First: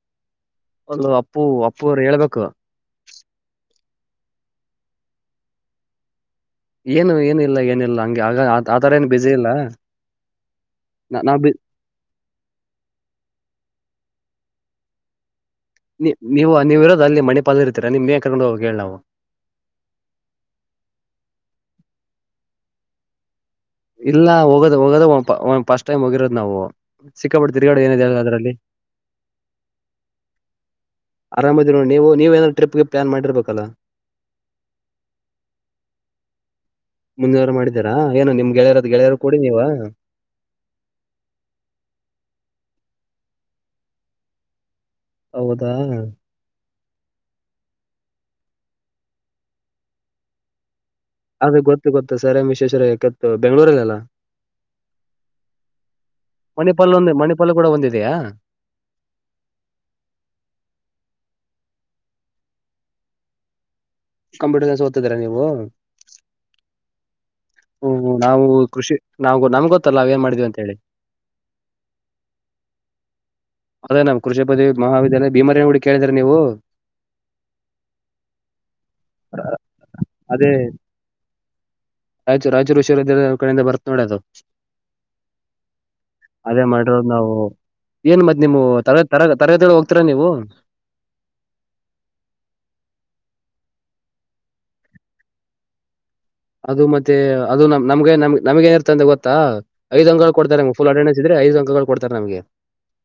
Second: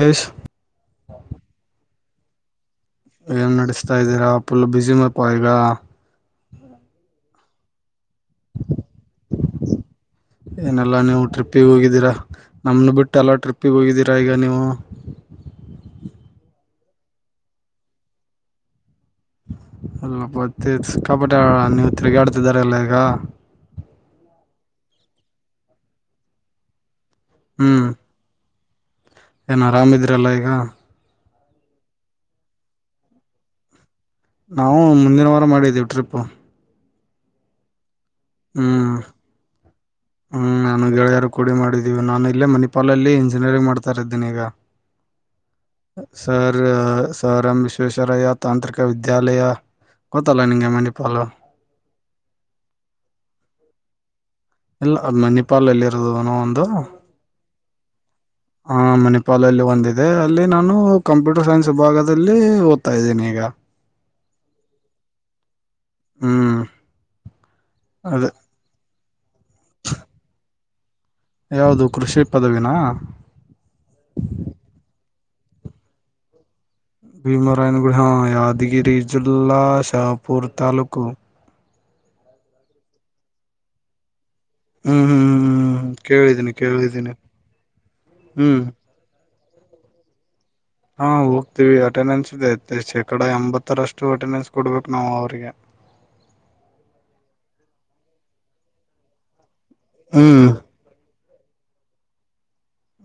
ಹೆಷ್ [inaudible] ಒಲ್ಲ [unintelligible] ಅಪ್ಪು ಅಪ್ಪುರು ಹೇಳ್ಬೇಕು. ಏನ್ ನಡೆಸ್ತಾ ಇದ್ದೀರಾ ಫುಲ್ ಬಿಸಿ ಮರ್ಪ [unintelligible] ಈಗ ಏನು ಏನಿಲ್ಲ ಏನಿಲ್ಲ ಹಂಗೆ ಆತರ ಏನು ಬಿಸಿ ಇಲ್ಲ. ಏನೆಲ್ಲಾ ನೀವು ನ ನಾವು ಟ್ರಿಪ್ಪಿಗೆ ಹೋಗಿದ್ದೀರಾ ನಮ್ಮನ್ನು ಬಿಟ್ಟೆಲ್ಲ ಟ್ರಿಪ್ಪಿಗೆ ಹೋಗಿದ್ದೀರಾ ಈಗ ನೀವು. ನೀವು ನೀವಿರೋ ಅಲ್ಲಿ ಮಣಿ ಪಾಲಲ್ಲಿ ಇರ್ತರಾ. ನಿಮಗಯಾಕ ಕರ್ಕೊಂಡು ಹೋಗಿಬೇಕ ಹೇಳ್ ನಾವು. ಅಲ್ಲಪ್ಪತ್ತ ಸಿಕ್ಕಾಪಟ್ಟೆ ನೀವ್ ತಿರ್ಗಾಆಡ್ತಿದಾರ ಎಲ್ಲ ಈಗ. ಇಲ್ಲ ಹೋಗೋ ಹೋಗೋದ ಫಸ್ಟ್ ಟೈಮ್ ಹೋಗಿರೋದು ನಾವು. ಸಿಕ್ಕಾಪಟ್ಟು ತಿರುಗಾಡದ ಏನಿದೆ ಹೇಳ ಅದ್ರಲ್ಲಿ. ಏನು ಆರಾಮ ಇದ್ರಲ್ಲಾಈಗ. ಆರಾಮದಿನ ನೋಡಿ ನೀವು ನೀವು ಏನ ಟ್ರಿಪ್ ಗಿಪ್ ಪ್ಲಾನ್ ಮಾಡಿರಬೇಕಲ್ಲ. ಹ್ಮ್, ಮುಂದಿನ ವಾರ ಮಾಡಿದ್ದೀವಿ ಟ್ರಿಪ್ ಮುಂದಿನವಾರ ಮಾಡಿದೀರಾ ಏನು ನಿಮ್ಗೆಳೆಯರದ ಹ್ಮ್ ಗೆಳೆಯರು ಕೂಡಿ ನೀವಾ ಹ್ಮ್, ನಾನು ಗೆಳ್ಯಾರು ಕೂಡಿ ಮಾಡಿದ್ದೀವಿ. ನಾನು ಇಲ್ಲೇ ಮಣಿಪಾಲಲ್ಲಿ ಇಂಜಿನಿಯರಿಂಗ್ ಮಾಡ್ತಾ ಇದ್ದೀನಿ ಈಗ. ಹೌದಾ, ಸರ್ ಎಂ ವಿಶ್ವೇಶ್ವರಯ್ಯ ತಾಂತ್ರಿಕವಿದ್ಯಾಲಯ ಗೊತ್ತಲ್ಲಾ ನಿನಗೆ ಮಣಿಪಾಲ ಅದೇ ಗೊತ್ತು ಗೊತ್ತು ಸರ್ ಎಂ ವಿಶ್ವೇಶ್ವರಯ್ಯ ಗೊತ್ತು ಬೆಂಗಳೂರಲ್ಲಾ ಇಲ್ಲ ಮಣಿಪಾಲ್ ಅಲ್ಲಿ ಇರೋದು ಇನ್ನೊಂದು. ಮಣಿಪಾಲ್ ಒಂದು ಮಣಿಪಾಲ್ ಕೂಡ ಒಂದಿದೆಯಾ [unintelligible] ಹಾ, ಮಣಿಪಾಲಲ್ಲಿ ಒಂದಿದೆ ಅಲ್ಲಿ ನಾನು ಕಂಪ್ಯೂಟರ್ ಸೈನ್ಸ್ ವಿಭಾಗದಲ್ಲಿ ಓದ್ತಾ ಇದ್ದೀನಿ ಈಗ. ಕಂಪ್ಯೂಟರ್ನ ಸೈನ್ಸ ಓತಿದೀರಾ ನೀವು. ಹ್ಮ್, ಹ್ಮ್, ಅದೇ ನಾವು ಕೃಷಿ ನಾವು ನಮ್ ಗೊತ್ತಲ್ಲಾ ಏನ್ ಮಾಡೀವಿ ಅಂತ ಹೇಳಿ. ಯಾವುದು ಕೃಷಿ ಪದವಿನಾ ಅದೇ ನಮ್ ಕೃಷಿಪದವಿ ಮಹಾವಿದ್ಯಾಲಯ ಭೀಮರಾಯನಗುಡಿ ಕೇಳಿದ್ರಾ ನೀವು. ಭೀಮರಾಯನಗುಡಿ ಹಾ, ಯಾದಗಿರಿ ಜಿಲ್ಲಾ ಶಾಹಪೂರ್ ತಾಲೂಕು. ರೈಯಾಚೂರ್ ರೈಯಚೂರು ವಿಶ್ವವಿದ್ಯಾಲಯಾ ಅವರ ಕಡೆಯಿಂದ ಬರ್ತ್ ನೋಡಿ ಅದು. ಹ್ಮ್ ಹ್ಮ್ ಹ್ಮ್ ಹ್ಮ್ ಕೇಳಿದ್ದೀನಿ ಅದೇ ಮಾಡ್ರೋದು ಕೇಳಿದ್ದೀನಿ ನಾವು ಏನ್ ಮತ್ತ. ಹ್ಮ್ ತರ ತರಗತಿಗಳು ಹೋಗ್ತರಾ ನೀವು. ಹಾ ಹೋಗ್ತೀವಿ ಅಟೆಂಡೆನ್ಸ್ ಇದೆ ಶೇಕಡಾ ಎಂಬತ್ತರಷ್ಟು ಅಟೆಂಡೆನ್ಸ್ ಕೊಡ್ಬೇಕು ನಾವು ಅವ್ರಿಗೆ. ಅದು ಮತ್ತೆ ಅದು ನಮ್ಗೆ ನಮ್ ನಮ್ಗ ಏನ ಇರ್ತ ಅಂದ ಗೊತ್ತಾ ಐದ್ ಅಂಕಗಳು ಹ್ಮ್ ಕೊಡ್ತಾರೆ. ಫುಲ್ ಅಟೆಂಡಾನ್ಸ್ ಇದ್ರೆ ಐದು ಅಂಕಗಳು ಕೊಡ್ತಾರೆ ನಮಗೆ.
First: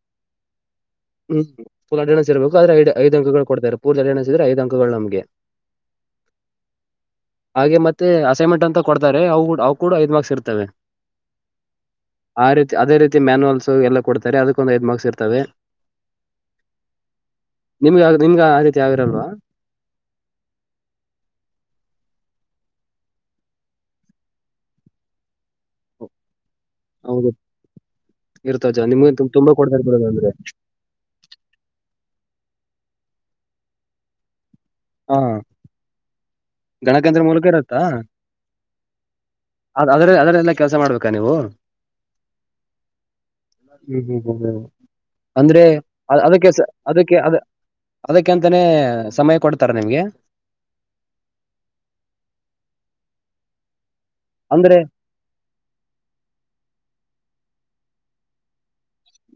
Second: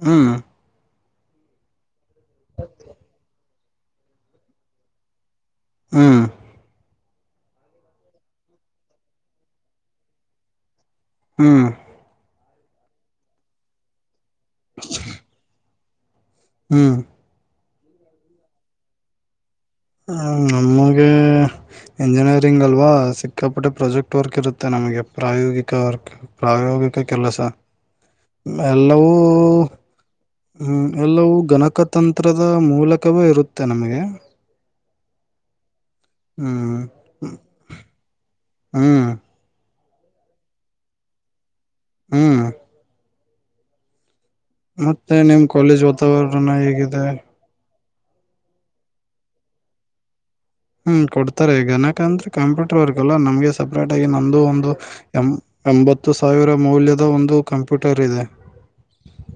ಹ್ಮ್ ಹ್ಮ್ ಪುಲ್ ಅಡಡೆನ್ಸ್ ಇರಬೇಕು ಆದ್ರೆ ಐದು ಅಂಕಗಳು ಕೊಡ್ತಾರೆ ಅಡಡೆನ್ಸ್ ಇದ್ರೆ ಐದು ಅಂಕಗಳು ನಮಗೆ. ಹ್ಮ್ ಹಾಗೆ ಮತ್ತೆ ಅಸೈನ್ಮೆಂಟ್ ಅಂತ ಕೊಡ್ತಾರೆ ಅವು ಅವು ಕೂಡ ಐದು ಮಾರ್ಕ್ಸ್ ಇರ್ತವೆ. ಹ್ಮ್ ಆ ರೀತಿ ಅದೇ ರೀತಿ ಮ್ಯಾನುವಲ್ಸು ಎಲ್ಲ ಕೊಡ್ತಾರೆ ಅದಕ್ಕೊಂದು ಐದು ಮಾರ್ಕ್ಸ್ ಇರ್ತವೆ. ಹ್ಮ್ ನಿಮ್ಗ ನಿಮ್ಗೆ ಆ ರೀತಿ ಆಗಿರೋದು. ಹ್ಮ್ ನಮಗೆ. ಇಂಜಿನಿಯರಿಂಗ್ ಅಲ್ವಾ ಸಿಕ್ಕಾಪಟ್ಟೆ ಪ್ರಾಜೆಕ್ಟ್ ವರ್ಕ್ ಇರುತ್ತೆ ನಮಗೆ ಪ್ರಾಯೋಗಿಕ ವರ್ಕ್. ಪ್ರಾಯೋಗಿಕ ಹೌದು ಕೆಲಸ ಇರ್ತಜ ನಿಮ್ಗೆ ಎಲ್ಲವೂ. ತುಂಬಾ ಕೊಡ್ತಾರೆ ಅಂದ್ರೆ. ಹ್ಮ್ ಎಲ್ಲವೂ ಗಣಕತಂತ್ರದ ಮೂಲಕವೇ ಇರುತ್ತೆ ನಮಗೆ. ಹಾ ಹ್ಮ್ ಗಣಕತಂತ್ರ ಮೂಲಕ ಇರುತ್ತಾ. ಹ್ಮ್ ಅದ ಅದ್ರ ಅದ್ರಲ್ಲನೆ ಕೆಲಸ ಮಾಡ್ಬೇಕಾ ನೀವು. ಹ್ಮ್ ಹ್ಮ್ ಹ್ಮ್ ಮತ್ತೆ ನಿಮ್ ಅಂದ್ರೆ ಕಾಲೇಜ್ ಅ ಅದಕ್ಕೆ ವಾತಾವರಣ ಸಾ ಹೇಗಿದೆ ಅದಿಕ್ಕೇ. ಅದಕ್ಕೆಂತಾನೇ ಸಮಯ ಕೊಡ್ತಾರ ನಿಮ್ಗೆ. ಹ್ಮ್ ಕೊಡ್ತಾರೆ ಈ ಗಣಕ ಅಂದ್ರೆ ಕಂಪ್ಯೂಟರ್ ವರ್ಕ್ ಅಲ್ಲಾ ನಮ್ಗೆ ಸಪ್ರೇಟ್ ಆಗಿ ನಮ್ದ ಒಂದು ಅಂದ್ರೆ ಎ ಎಂಬತ್ತು ಸಾವಿರ ಮೌಲ್ಯದ ಒಂದು ಕಂಪ್ಯೂಟರ್ ಇದೆ.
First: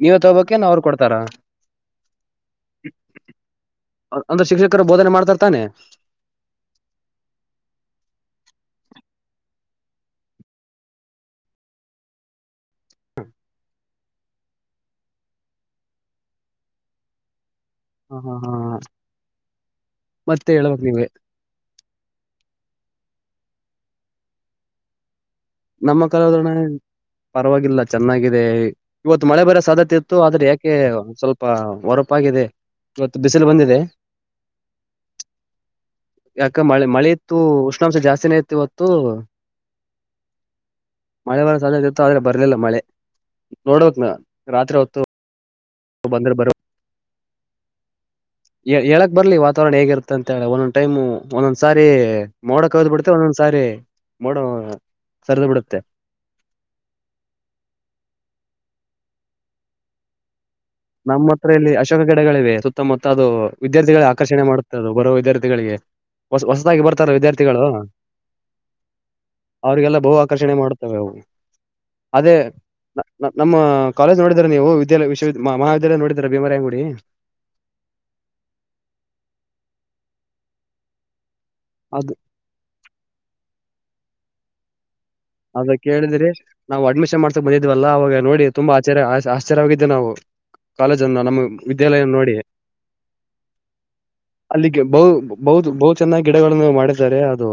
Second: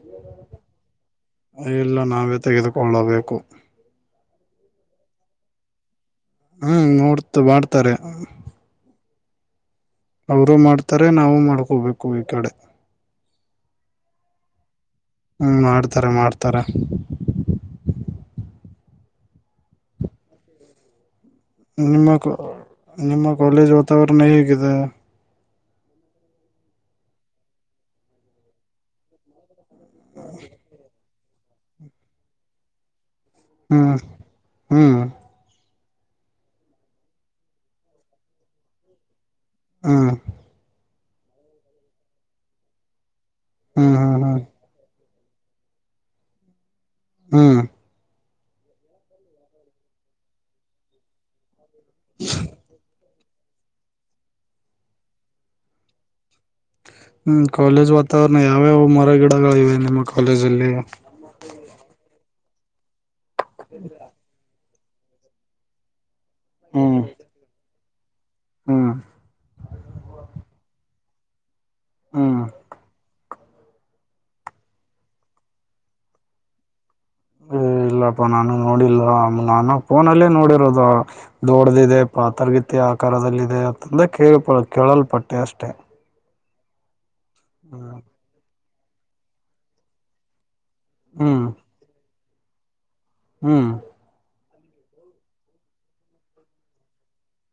ನೀವೇ ತಗೋಬೇಕೇನ್ ಅವ್ರು ಕೊಡ್ತಾರ ಇಲ್ಲ ನಾವೇ ತೆಗೆದುಕೊಳ್ಳಬೇಕು. ಅಂದ್ರೆ ಶಿಕ್ಷಕರು ಬೋಧನೆ ಮಾಡ್ತಾರ್ತಾನೆ. ಹ್ಮ್ ನೋಡ್ತ ಮಾಡ್ತಾರೆ. ಅವರು ಮಾಡ್ತಾರೆ ನಾವು ಮಾಡ್ಕೋಬೇಕು ಈಕಡೆ. ಹ್ಮ್ ಮಾಡ್ತಾರೆ ಮಾಡ್ತಾರೆ. ಹ ಹಾ ಹಾ ಮತ್ತೆ ಹೇಳ್ಬೇಕ್ ನೀವೆ. ನಿಮ್ಮ ನಿಮ್ಮ ಕಾಲೇಜ್ ವಾತಾವರಣ ಹೇಗಿದೆ. ನಮ್ಮ ಕಾಲೇಜು ವಾತಾವರಣ ಪರವಾಗಿಲ್ಲ ಚೆನ್ನಾಗಿದೆ ಇವತ್ತು ಮಳೆ ಬರ ಸಾಧ್ಯ. ಇತ್ತು ಆದ್ರೆ ಯಾಕೆ ಸ್ವಲ್ಪ ಹೊರಪಾಗಿದೆ. ಇವತ್ತು ಬಿಸಿಲು ಬಂದಿದೆ. ಹ್ಮ್ ಹ್ಮ್ ಯಾಕ ಮಳೆ ಮಳೆ ಇತ್ತು ಉಷ್ಣಾಂಶ ಜಾಸ್ತಿನೇ ಇತ್ತು ಇವತ್ತು. ಹ್ಮ್ ಮಳೆ ಬಾರೋ ಸಾಧ್ಯತೆ ಇತ್ತು ಆದ್ರೆ ಬರ್ಲಿಲ್ಲ ಮಳೆ ಹ್ಮ್ ನೋಡ್ಬೇಕಕ್ ಹ್ಮ್ ಹ್ಮ್ ರಾತ್ರಿ ಹೊತ್ತು. ಬಂದ್ರೆ. ಹ್ಮ್ ಹೇಳಕ್ ಬರ್ಲಿ ವಾತಾವರಣ ಹೇಗಿರುತ್ತ ಅಂತ ಹೇಳ ಒಂದೊಂದ ಟೈಮು ಒಂದೊಂದ್ ಸಾರಿ ಮೋಡ ಕವಿದು. ಮ ಒಂದೊಂದ್ ಸಾರಿ ಮೋಡ ಸರಿದು ಬಿಡುತ್ತೆ. ಹ್ಮ್ ಕಾಲೇಜ್ ವಾತಾವರಣ ಯಾವ್ಯಾವ ಮರ ಗಿಡಗಳಿವೆ ನಿಮ್ಮ ಕಾಲೇಜಲ್ಲಿ. ನಮ್ಮ ಹತ್ರ ಇಲ್ಲಿ ಅಶೋಕ ಗಿಡಗಳಿವೆ ಸುತ್ತ ಮ ಅದು ವಿದ್ಯಾರ್ಥಿಗಳ ಆಕರ್ಷಣೆ ಮಾಡುತ್ತದ ಬರುವೋ ವಿದ್ಯಾರ್ಥಿಗಳಿಗೆ ಹೊ ಹೊಸದಾಗಿ ಹ್ಮ್ ಬರ್ತಾರ ವಿದ್ಯಾರ್ಥಿಗಳು ಹ್ಮ್ ಅವ್ರಿಗೆಲ್ಲ ಬಹು ಆಕರ್ಷಣೆ ಮಾಡುತ್ತವೆ ಅವು ಅದೇ ಹ್ಮ್ ನಮ್ಮ ಕಾಲೇಜ ನೋಡೀರ ನೀವು ವಿದ್ಯಾಲಯ ವಿಶವ ಮಹಾವಿದ್ಯಾಲಯ ನೋಿದೀರ ಭೀಮರ ಅಂಗುಡಿ ಏ ಇಲ್ಲಪ್ಪಾ ನಾನು ನೋಡಿಲ್ ನಾನು ಫೋನಲ್ಲೇ ನೋಡಿರೋದ ದೊಡ್ದಿದೆ ಅದು ಪಾತ್ರಗಿತ್ಯ ಆಕಾರದದಲ್ಲಿ ಇದೆ ಅಂತ ಕೇಳಪ ಕೇಳಲ್ಪಟ್ಟ ಅದ ಕೇಳಿದ್ರಿ ನಾವು ಅಡ್ಮಿಷನ್ ಮಾಡ್ಸಕ್ ಬಂದಿದ್ವಲ್ಲಾ ಹ್ಮ್ ಅವಾಗ ನೋಡಿ ತುಂಬಾ ಆಚ್ಯ ಆಶ್ಚ್ಯಾಗಿದ್ದೆ ನಾವು ಕಾಲೇಜ ಅನ್ನ ನಮ್ಮ ಹ್ಮ್ ವಿದ್ಯಾಲಯ ನೋಡಿ ಹೂ ಅಲ್ಲಿಗೆ ಬೌವು ಬೌವುದು ಬೌಚೆನ್ನಾಗಿ ಗಿಡಗಳನ್ನು ಮಾಡಿದ್ದಾರೆ ಅದು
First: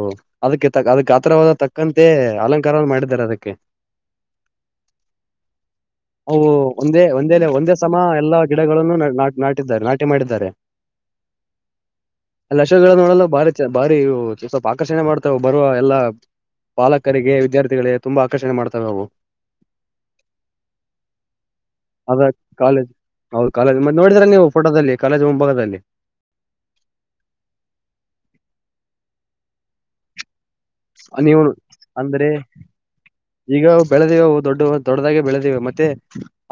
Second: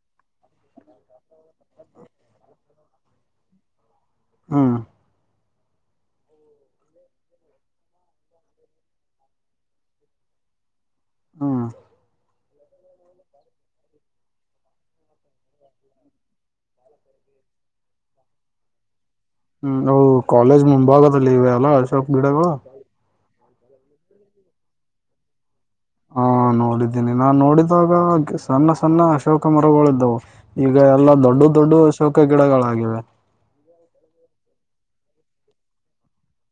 ಅದಕ್ಕೆ ತ ಅದಕ್ಕೆ ಆಥರವಾದ ತಕ್ಕಂತೆ ಅಲಂಕಾರ ಮಾಡಿದ್ದಾರೆ ಅದಕ್ಕೆ ಹಾ ಹಓ ಒಂದೇ ಒಂದೇ ಒಂದೇ ಸಮ ಎಲ್ಲಾ ಗಿಡಗಳನ್ನು ನಾ ನಾಟಿದ್ದಾರೆ ನಾಟಿಮಾಡಿದ್ದಾರೆ ಹೂ [unintelligible] ನೋಡಲ್ಲ ಭಾರಿ ಭಾರಿ ಸ್ವಲ್ಪ ಆಕರ್ಷಣೆ ಮಾಡ್ತಾವ ಬರುವ ಎಲ್ ಪಾಲಕರಿಗೆ ವಿದ್ಯಾರ್ಥಿಗಳಿಗೆ ತುಂಬಾ ಆಕರ್ಷಣೆ ಮಾಡ್ತವೆಾವು ಹೂ ಅವು ಕಾಲೇಜ್ ಮುಂಭಾಗದಲ್ಲಿ ಇವೆ ಅಲ್ಲ ಅಶೋಕ್ ಅದ ಬಿೀಡಾಗ ಕಾಲೇಜ್ ಹೌದು ಕಾಲೇಜ ಮತ್ ನೋಡಿದ್ರಾ ನೀವು ಫೋದಲ್ಲಿ ಕಾಲೇ್ ಮುಂಭಾಗದಲ್ಲಿ ಹಾ ನೋಡಿದ್ದೀನಿ ನಾನ್ ನೋಡಿದಾಗ ಸಣ್ಣ ಸಣ್ಣ ಅಶೋಕ ಮರಗಳಿದ್ದವು ಈಗ ಎಲ್ಲಾ ನೀವು ದೊಡ್ಡ ದೊಡ್ಡ ಅಶೋಕ ಗಿಡಗಳಾಗಿವೆ ಈಗವು ಬೆಳೆದೇವೆ ಅವು ದೊಡ್ಡ ದೊಡ್ಡದಾಗೆ ಬೆಳೆದೇವೆ ಮತ್ತೆ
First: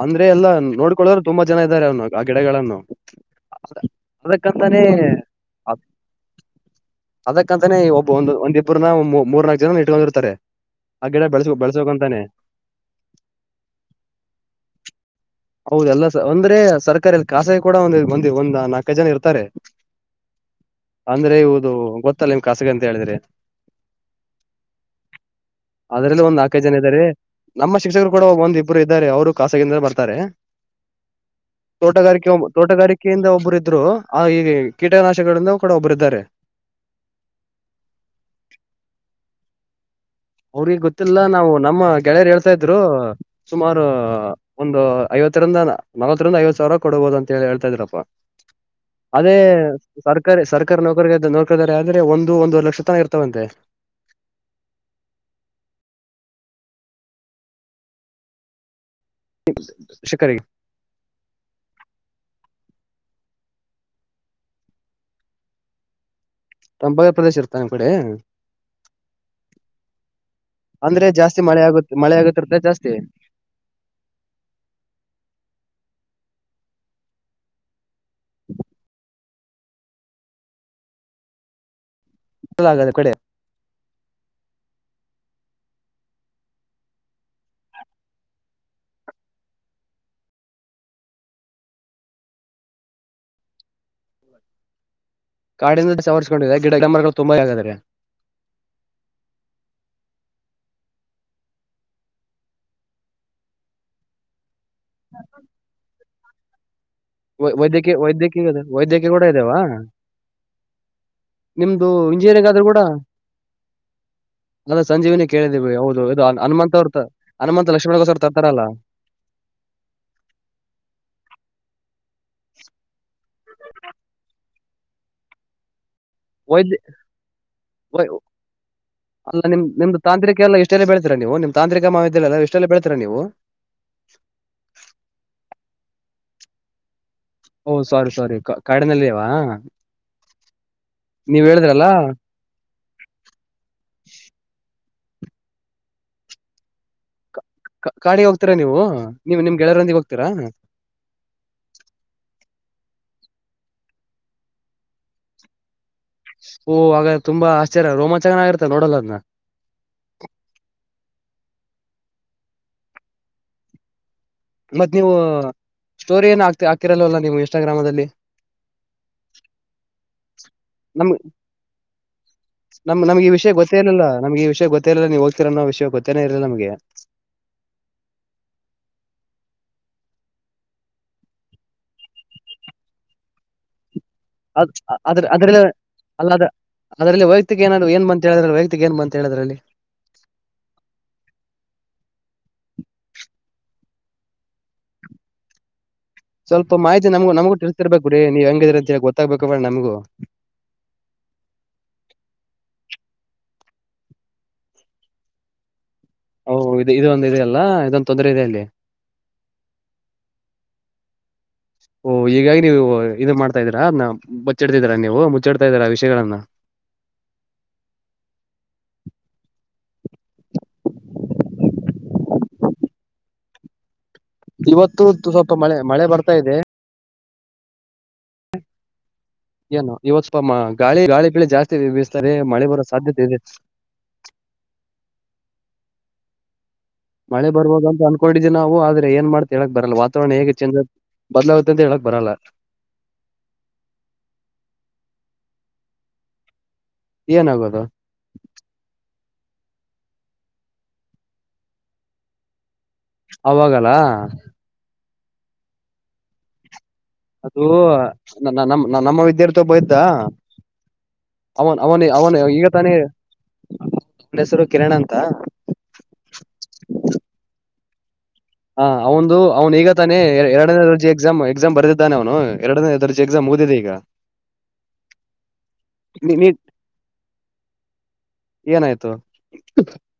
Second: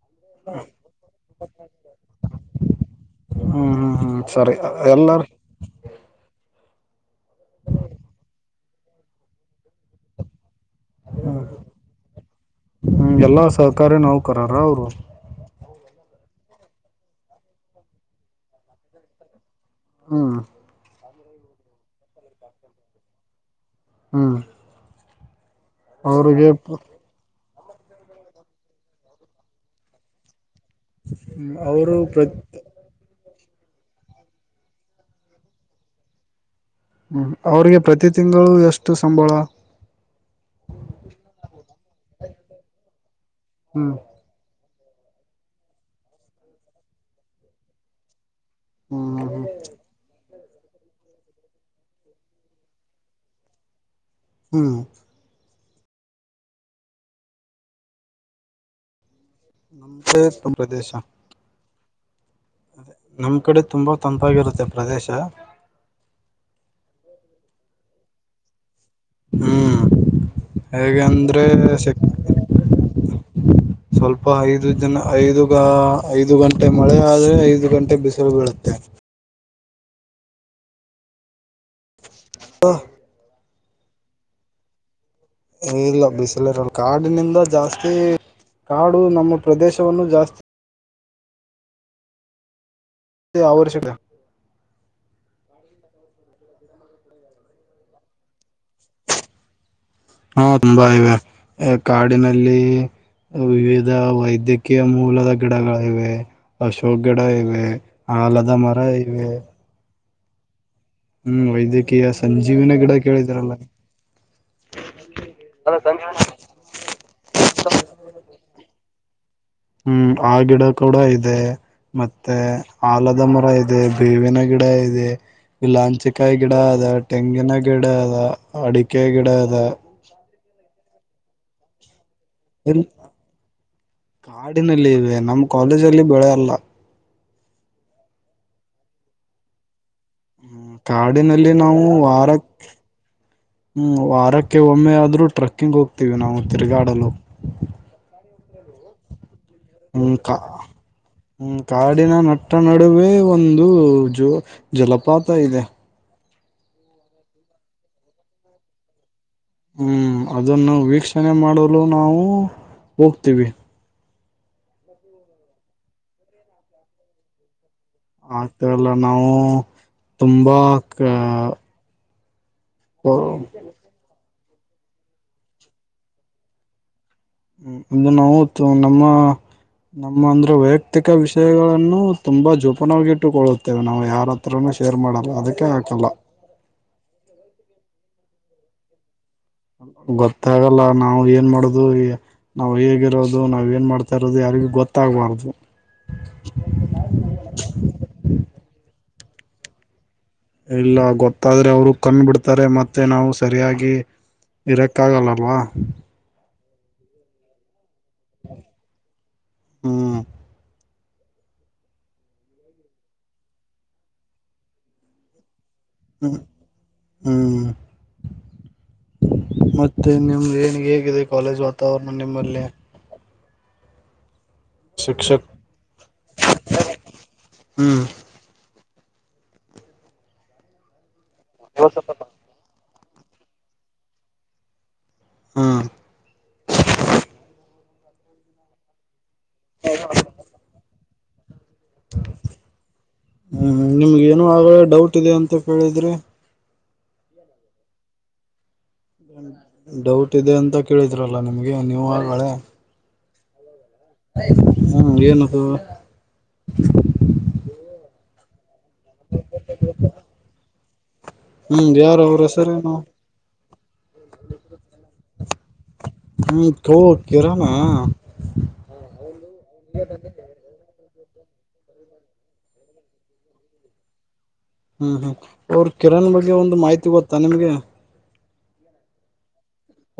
ಅಂದ್ರೆ ಎಲ್ಲಾ ನೋಡ್ಕೊಳ್ಳದ್ರೆ ತುಂಬಾ ಜನ ಇದ್ದಾರೆ ಅವ್ನ ಆ ಗಿಡಗಳನ್ನು ಹ್ಮ್ ಅ ಹ್ಮ್ ಹ್ಮ್ ಸರಿ ಅದಕ್ಕಂತಾನೆ ಎಲ್ಲಾರ ಅದಕ್ಕಂತಾನೇ ಒಬ್ಬ ಒ ಒಂದಿಬ್್ರ ಮೂರ್ನಾಾಕಕ್ ಜನ ಇಟ್ಕೋಗಿರ್ತಾರೆ ಆ ಗಿಡ ಬೆಳಸ್ ಬಳಸಕಂತಾನೆ ಹೂ ಎಲ್ಲಾ ಸಹಕಾರ್ಯ ನೌಕರರು ಅವ್ರು ಹೌದು ಎಲ್ಲ ಒಂದ್ರೆ ಸರ್ಕಾರಾರಿಲ್ಲಿ ಖಾಸಗಿ ಕೂಡ ಒಂದ ಮಂದಿ ಒಂದ್ ನಾಲ್ಕೈ ಜನ ಇರ್ತಾರೆ ಹೂ ಅಂದ್ರೆ ಇವುದು ಗೊತ್ತಲ್ಲ ನಿಮ್ ಖಸಗ ಅಂತ ಹೇಳಿದ್ರೆ ಹೂ ಅದ್ರಲ್ಲಿ ಒಂದ್ ನಾಕೈದು ಜನ ಇದಾರೆ ನಮ್ಮ ಶಿಕ್ಷಕರು ಕೂಡ ಒಂದ ಇಬ್ರು ಇದ್ದಾರೆ ಅವ್ರು ಖಾಸಗಿಯಿಂದ ಬರ್ತಾರೆ ಅವರು ಪ್ರ ತೋಟಗಾರಿಕೆ ಒ ತೋಟಗಾರಿಕೆಯಿಂದ ಒಬ್ಬರ ಇದ್ರು ಆ ಈ ಕೀಟನಾಶಗಳಿಂದ ಕೂಡ ಒಬ್ಬರು ಇದ್ದಾರೆ ಹೂ ಅವ್ರಿಗೆ ಪ್ರತಿ ತಿಂಗಳು ಎಷ್ಟು ಸಂಬಳ ಅವ್ರಿಗೆ ಗೊತ್ತಿಲ್ಲ ನಾವು ನಮ್ಮ ಗೆಳೆಯರು ಹೇಳ್ತಾ ಇದ್ರು ಸುಮಾರು ಹ್ಮ್ ಒಂದು ಐವತ್ತರಿಂದ ನಲ್ವತ್ತರಿಂದ ಐವತ್ ಸಾವಿರ ಕೊಡಬಹುದು ಅಂತ ಹೇಳಿ ಹೇಳ್ತಾ ಇದರಪ್ಪಾ ಹ್ಮ್ ಅದೇ ಹ್ಮ್ ಸರ್ ಸರ್ ಸರ್ಕಾರಿ ನೌಕರರಿಗೆ ನೋಕಾರೆ ಆದ್ರೆ ಒಂದು ಒಂದವ ಲಕ್ಷ ತನ ಇರ್ತವಂತೆ ಹೂ ನಮಸ ಶಿಕ್ಷಕರಿಗೆ ತಮ್ಮ ಪ್ರದೇಶ ನಮ್ಮ್ ಕಡೆ ತುಂಬಾ ತಂಪಾಗಿರುತ್ತೆ ಪ್ರದೇಶ ತಂಗ ಪ್ರದೇಶ ಇತ ನಿಮ್ಮ ಕಡೆ ಹ್ಮ್ ಹೇಗೆ ಅಂದ್ರೆ ಜಾಸ್ತಿ ಮಳೆ ಆಗತ್ ಅಂದ್ರೆ ಮಳೆ ಆಗುತ್ತಿರ್ತ್ತ ಜಾಸ್ತಿ ಸ್ವಲ್ಪ ಐದು ಜನ ಐದುಗ ಐದು ಗಂಟೆ ಮಳೆ ಆದ್ರೆ ಐದು ಗಂಟೆ ಬಿಸಿಲು ಬೀಳುತ್ತೆ ಆಗದೆ ಕಡೆ ಇಲ್ಲಾ ಬಿಸಿಲರಲ್ ಕಾಡಿನಿಂದ ಜಾಸ್ತಿ ಕಾಡು ನಮ್ಮ ಪ್ರದೇಶವನ್ನು ಜಾಸ್ತಿ. ತ್ತಿ ಆವರಿಸಿದೆ. ಕಾಡಿಂದ ಸವರ್ಸ್ಕೊಂಡಿದೆ ಗಿಡ ಮರಗಳು ತುಂಬಾದಾರೆ. ಹಾ ತುಂಬಾ ಇವೆ ಹೆ ಕಾಡಿನಲ್ಲಿ ವಿವಿಧ ವೈದ್ಯ. ಕ್ಕಿಯ ಮೂಲದ ಗಿಡಗಳ ಇವೆ ಅಶೋಕ ಗಿಡ ಇವೆ ವೈದ್ಯಕೀಯ ವೈದ್ಯಕೀಯ ಹಲದ ಮರ ವೈದ್ಯಕೀಯ ಕೂಡ ಇವೆ. ಇದಾವ ಹು ನಿಮ್ದು ವೈದ್ಯಕೀಯ ಸಂಜೀವಿನಿ ಗಿಡ ಕೇಳಿದರಲ್ಲ. ಹ ಸಂಜೀವಿನಿ ಕೇಳಿದೀವಿ ಹೌದು ಇದು ಸಂಜೀವಿನಿ ಹನುಮಂತ ಅವ್ರ ಹನುಮಂತ ಲಕ್ಷ್ಮಣಗೋಸ್ಕರ ತರ್ತಾರಲ್ಲಾ. ಹು ಆ ಗಿಡ ಕೂಡ ಇದೆ. ಮತ್ತೆ ಆಲದ ಮರಾ ಇದೆ ಬೇವಿನ ಗಿಡ ಇದೆ. ಇಲಾಂಚಕಾಯಿ ಗಿಡ ವೈದ್ಯ ಅದ ತೆಂಗಿನ ಗಿಡ ಅದ ಅಡಿಕೆ ಗಿಡ ಅಲ್ಲ ಅದ. ನಿಮ್ ನಿಮ್ದು ತಾಂತ್ರಿಕ ಇಷ್ಟೇಲ್ಲ ಬೆಳತೀರಾ ನೀವು ನಿಮ್ಮ ತಾಂತ್ರಿಕ ಮಹಾವಿದ್ಯಾಲಯದಾಗ ಇಷ್ಟೆಲ್ಲಾ ಇಲ್ ಬೆಳತೀರಾ ನೀವು. ಕಾಡಿನಲ್ಲಿ ಇವೆ ನಮ್ಮ ಕಾಲೇಜಲ್ಲಿ ಬೆಳೆ ಅಲ್ಲಾ. ಓ ಸ್ವಾರಿ ಸ್ವಾರಿ ಕಾಡಿನಲ್ಲಿವಾ. ಹು ನೀವ್ ಕಾಡಿನಲ್ಲಿ ನಾವು ಹೇಳಿದ್ರಲ್ಲಾ ವಾರಕ್ಕೆ. ಹು ವಾರಕ್ಕೆ ಒಮ್ಮೆ ಆದ್ರೂ ಟ್ರಕ್ಕಿಂಗ ಹೋಗ್ತೀವಿ ನಾವು ತಿರ್ಗಾಡಲು. ಕಾ ಕಾಡಿಗೆ ಹೋಗ್ತೀರಾ ನೀವು. ನೀವು ನಿಮ್ಮ ಗೆಳೆಯರು. ಹು ಕಾ ಹು ಕಾಡಿನ ನಟ್ಟ ನಡುವೆ ಒಂದು ಜೋ ಜಲಪಾತ ಇದೆ. ಓಆಗಾ ತುಂಬಾ ಆಶ್ಚರ್ಯ ರೋಮಾಚಕನಾಗಿತ್ತೆ ನೋಡಲ್ಲದನ್ನ. ಹು ಅದನ್ನು ವೀಕ್ಷಣೆ ಮಾಡಲು ನಾವು ಹೋಗ್ತಿವಿ. ಮತ್ತ ನೀವು ಸ್ಟೋರಿ ಏನ ಹಾಕ್ತಿ ಹಾಕಿರಲ್ವಲ್ಲ ನೀವು ಇನ್ಸ್ಟಾಗ್ರಾಮ್ ದಲ್ಲಿ. ಹಾಕ್ತಾಇಲ್ಲಾ ನಾವು ತುಂಬಾ ಅ. ನಮ್ಮ ನಮ್ಮಗೆ ಈ ವಿಷ ಗೊತ್ತೆಇರ್ಲಿಲ್ಲಾ ನಮಗೆ ಈ ವಿಷಯ ಗೊತ್ತೆ ಇಲ್ಲಾ ನೀವು ಹೋಗ್ತೀರೋನ್ನೋ ವಿಷ ಗೊತ್ತೆ ಇಲ್ಲಾ ನಮಗೆ. ಹು ಅದು ನವುತ್ತು ನಮ್ಮ. ನಮ್ಮ ಅಂದ್ರೆ ವೈಯಕ್ತಿಕ ವಿಷಯಗಳನ್ನು ತುಂಬಾ ಜೋಪನವಾಗಿಟ್ಟುಕೊಳ್ಳುತ್ತೇವೆ ನಾವು ಯಾರ. ಅದ ಹತ್ರನೂ ಶೇರ್ ಅದ್ರ ಮಾಡಲ್ಲ ಅದ್ರಲ್ಲ ಅದಕ್ಕೆ ಹಾಕಲ್ಲ ಅಲ್ಲದ. ಅದ್ರಲ್ಲಿ ವೈಯಕ್ತಿಕ ಏನಾದವು ಏನ್ಂತ ಹೇಳಿದ್ರ ವೈಯಕ್ತಿಕ ಏನ್ ಅಂತ ಹೇಳದ್ರಲ್ಲಿ. ಗೊತ್ತಾಗಲ್ಲ ನಾವು ಏನ್ ಮಾಡುದು ಇಗ. ನಾವು ಹೇಗಿರೋದು ನಾವ ಏನ್ ಮಾಡ್ತಾ ಇರೋದು ಯಾರಿಗೂ ಗೊತ್ತಾಗ್ಬಾರ್ದು. ಸ್ವಲ್ಪ ಮಾಹಿತಿ ನಮಗ ನಮಗೂ ತಿಳತಿರ್ಬೇಕುರಿ ನೀವ ಹೆಂಗದಿರಿ ಅಂತೇಳಿ ಗೊತ್ತಾಗ್ಬೇಬೇಕ ನಮಗೂ. ಇಲ್ಲಾ ಗೊತ್ತಾದ್ರೆ ಅವರು ಕಂಡ್ಬಿಡ್ತಾರೆ ಮತ್ತೆ ನಾವು ಸರಿಯಾಗಿ. ಇರಕಾಗಲಾಅವ್ವಾ. ಓ ಇದು ಇದೊಂದು ಇದೆಯಲ್ಲಾ ಇದೊಂದು. ತೊಂದರೆ ಇದೆ ಅಲ್ಲಿ. ಹು ಓ ಹೀಗಾಗಿ ನೀವು ಇದು ಮಾಡ್ತಾ ಇದೀರಾ ಅದನ್ನಾ ಬಚ್ಚಿಡ್ತಿದೀರಾ ನೀವು ಮುಚ್ಚಿಡ್ತಾ ಇದರಾ ವಿಸ್ ಹು ಹು ಹು ಮತ್ತೆ ನಿಮಗೆ ಹೇಗಿದೆ ಕಾಲೇಜ್ ವಾತಾವರಣ ನಿಮ್ಮಲ್ಲಿ. ಇವತ್ತು ತುಸು ಶಿಕ್ಷಕ ಮಳೆ ಮಳೆ ಬರ್ತಾ ಇದೆ. ಹು ಏನೋ ಇವತ್ತು ಸ್ವಪ ಗಳಿ ಗಾಳಿ ಬೆಳೆ ಜಾಸ್ತಿ ಬೀಸತಾದೆ ಮಳೆ ಬರೋ ಸಾಧ್ಯತೆ ಇದೆ. ಹಾ ಮಳೆ ಬರ್ಬೋದು ಅನ್ಕೊಂಡಿದ್ದಿ ನಾವು ಆದ್ರೆ ಏನ್ ಮಾಡ್ತಾ ಹೇಳಕ್ ಬರಲ್ಲಾವರಣ ಹೇಗೆ ಚೇಂಜ ಆತದೆ. ಬದ್ಲಾಗುತ್ತೆ ಅಂತ ಹೇಳಾಕ ಬರಲ್ಲಾ. ಹ್ಮ್ ನಿಮ್ಗೆ ಏನೋ ಆಗಳೆ ಡೌಟ್ ಇದೆ ಅಂತ ಕೇಳಿದ್ರೀ ಏನಾಗೋದು ಡೌಟ್ ಇದೆ ಅಂತ ಕೇಳಿದ್ರಲ್ಲ ನಿಮ್ಗೆ ನೀವು ಆಗ್ಳೆ ಅವಾಗಲ್ಲ ಹ್ಮ್ ಏನದು ಅದು ನ ನ ನ ನಮ್ಮು ಇದ್ದೇ ಇರ್ತಾವ ಪಾ [unintelligible] ಅವನ್ ಹ್ಮ್ ಅವನಿ ಯಾರ ಅವನು ಅವ್ರ ಈಗ ತಾನಿ ಹೆಸರೇನು ನನ್ನ ಹೆಸರು ಕಿರಣ ಅಂತ ಹ್ಮ ಕ ಕಿರಣ್ ಅ ಹಾ ಅವನುಂದು ಅವ್ನು ಈಗ ತಾನೆ ಎರಡನೇ ದರ್ಜೆ ಎಕ್ಸಾಮ್ ಎಕ್ಸಾಮ್ ಬರೆದಿದ್ದಾನೆ ಅವನು ಎರಡನೇ ದರ್ಜೆ ಎಕ್ಸಾಮ್ ಮುಗಿದಿದೆ ಈಗ ಹ್ಮ್ ಹ್ಮ್ ಅವ್ರ ಕಿರಣ್ ನೀ ನೀ ಬಗ್ಗೆ ಒಂದು ಮಾಹಿತಿ ಗೊತ್ತಾ ನಿಮ್ಗೆ ಏನಾಯ್ತು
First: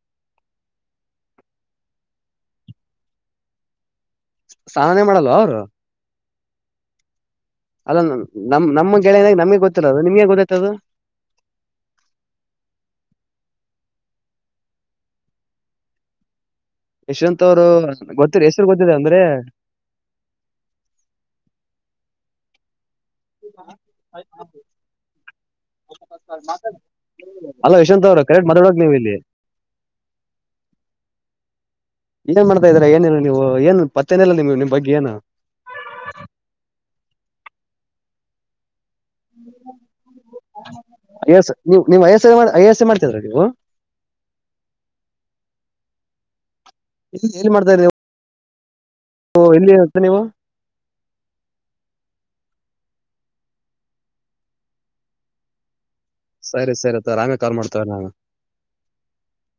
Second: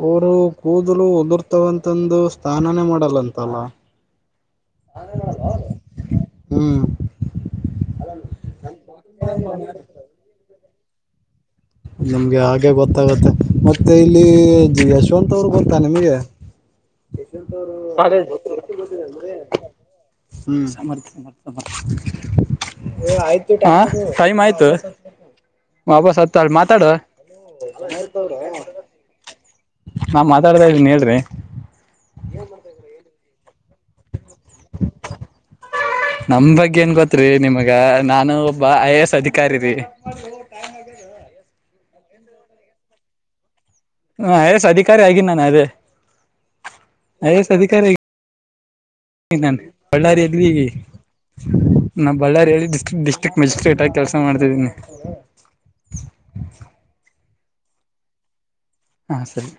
ಅವರು ಕೂದಲು ಉದುರ್ತವಂತಂದು ಸ್ನಾನಾನೇ ಮಾಡಲ್ಲಂತಲ್ಲ ಸ್ನಾನಾನೆ ಮಾಡಲ್ವ ಅವರು ಹ್ಮ್ ಅಲ್ಲ ನಮ್ಮ ನಮ್ಮ ಗೆಳೆಯನಾಗ ನಮಗೆ ಗೊತ್ತಿಲ್ಲದ ಅದು ನಿಮ್ಗೆ ಗೊತ್ತಾತದು ನಿಮ್ಗೆ ಹಾಗೆ ಗೊತ್ತಾಗುತ್ತೆ ಮತ್ತೆ ಇಲ್ಲಿ ಯಶವಂತ್ ಅವರು ಗೊತ್ತಾ ನಿಮಗೆ ಯಶವಂತ್ ಅವರು ಗೊತ್ತಿರಿ ಹೆಸರು ಗೊತ್ತಿದೆ ಅಂದ್ರೆ ಅಂದ್ರರಿ ಹ್ಮ್ ಸಮರ್ಥ ಸಮರ್ಥರ್ ಆಯ್ತು ಹ ಟೈಮ್ ಆಯ್ತು ವಾಪಸ್ ಅಲ್ಲಿ ಮಾತಾಡು ಅಲ್ಲ ಯಶಂತ್ ಅವ್ರು ಕರೆಕ್ಟ್ ಮಾಡಾಡಕ್ ನೀವು ಇಲ್ಲಿ ನಾನ್ ಮಾತಾಡ್ತಾ ಇದೀನ್ ಹೇಳ್ರಿ ಏನ್ ಮಾಡ್ತಾ ಇದೀರಾ ಏನಿಲ್ಲ ನೀವು ಏನು ಪತ್ತೇನೆ ಏನಲ್ಲ ನೀವು ನಿಮ್ಮ ಬಗ್ಗೆ ಏನು ನಮ್ ಬಗ್ಗೆ ಏನ್ ಗೊತ್ರಿ ನಿಮಗ ನಾನು ಒಬ್ಬ ಐ ಎ ಎಸ್ ಅಧಿಕಾರಿ ರೀ ಅಯ ನೀವು ನೀವು ಐಯಸ್ ಎ ಐಸ್ ಮಾಡ್ತಿದ್ರ ನೀವು ಹ ಐ ಎಂ ಎಸ್ ಅಧಿಕಾರಿ ಆಗಿ ನಾನು ಅದೇ ಏ ಏ ಯಸ್ ಎಲ್ಲಿ ಮಾಡ್ತಾ ಅಧಿಕಾರಿ ನೀವು ನಾನ್ ಎಲ್ಲಿ ನೀವು ಬಳ್ಳಾರಿಯಲ್ಲಿ ನಾ ಬಳ್ಳಾರಿಯಲ್ಲಿ ಡಿಸ್ಟಿಕ್ ಡಿಸ್ಟ್ರಿಕ್ ಮ್ಯಜಿಸ್ಟ್ರೇಟ್ ಆಗಿ ಕೆಲಸ ಮಾಡ್ತಿದ್ದೀನಿ ಸರಿ ಸರಿ ತೋ ಆಮೇಲೆ ಕಾಲ್ ಮಾಡ್ತವ ನಾ ಹಾಂ ಸರಿ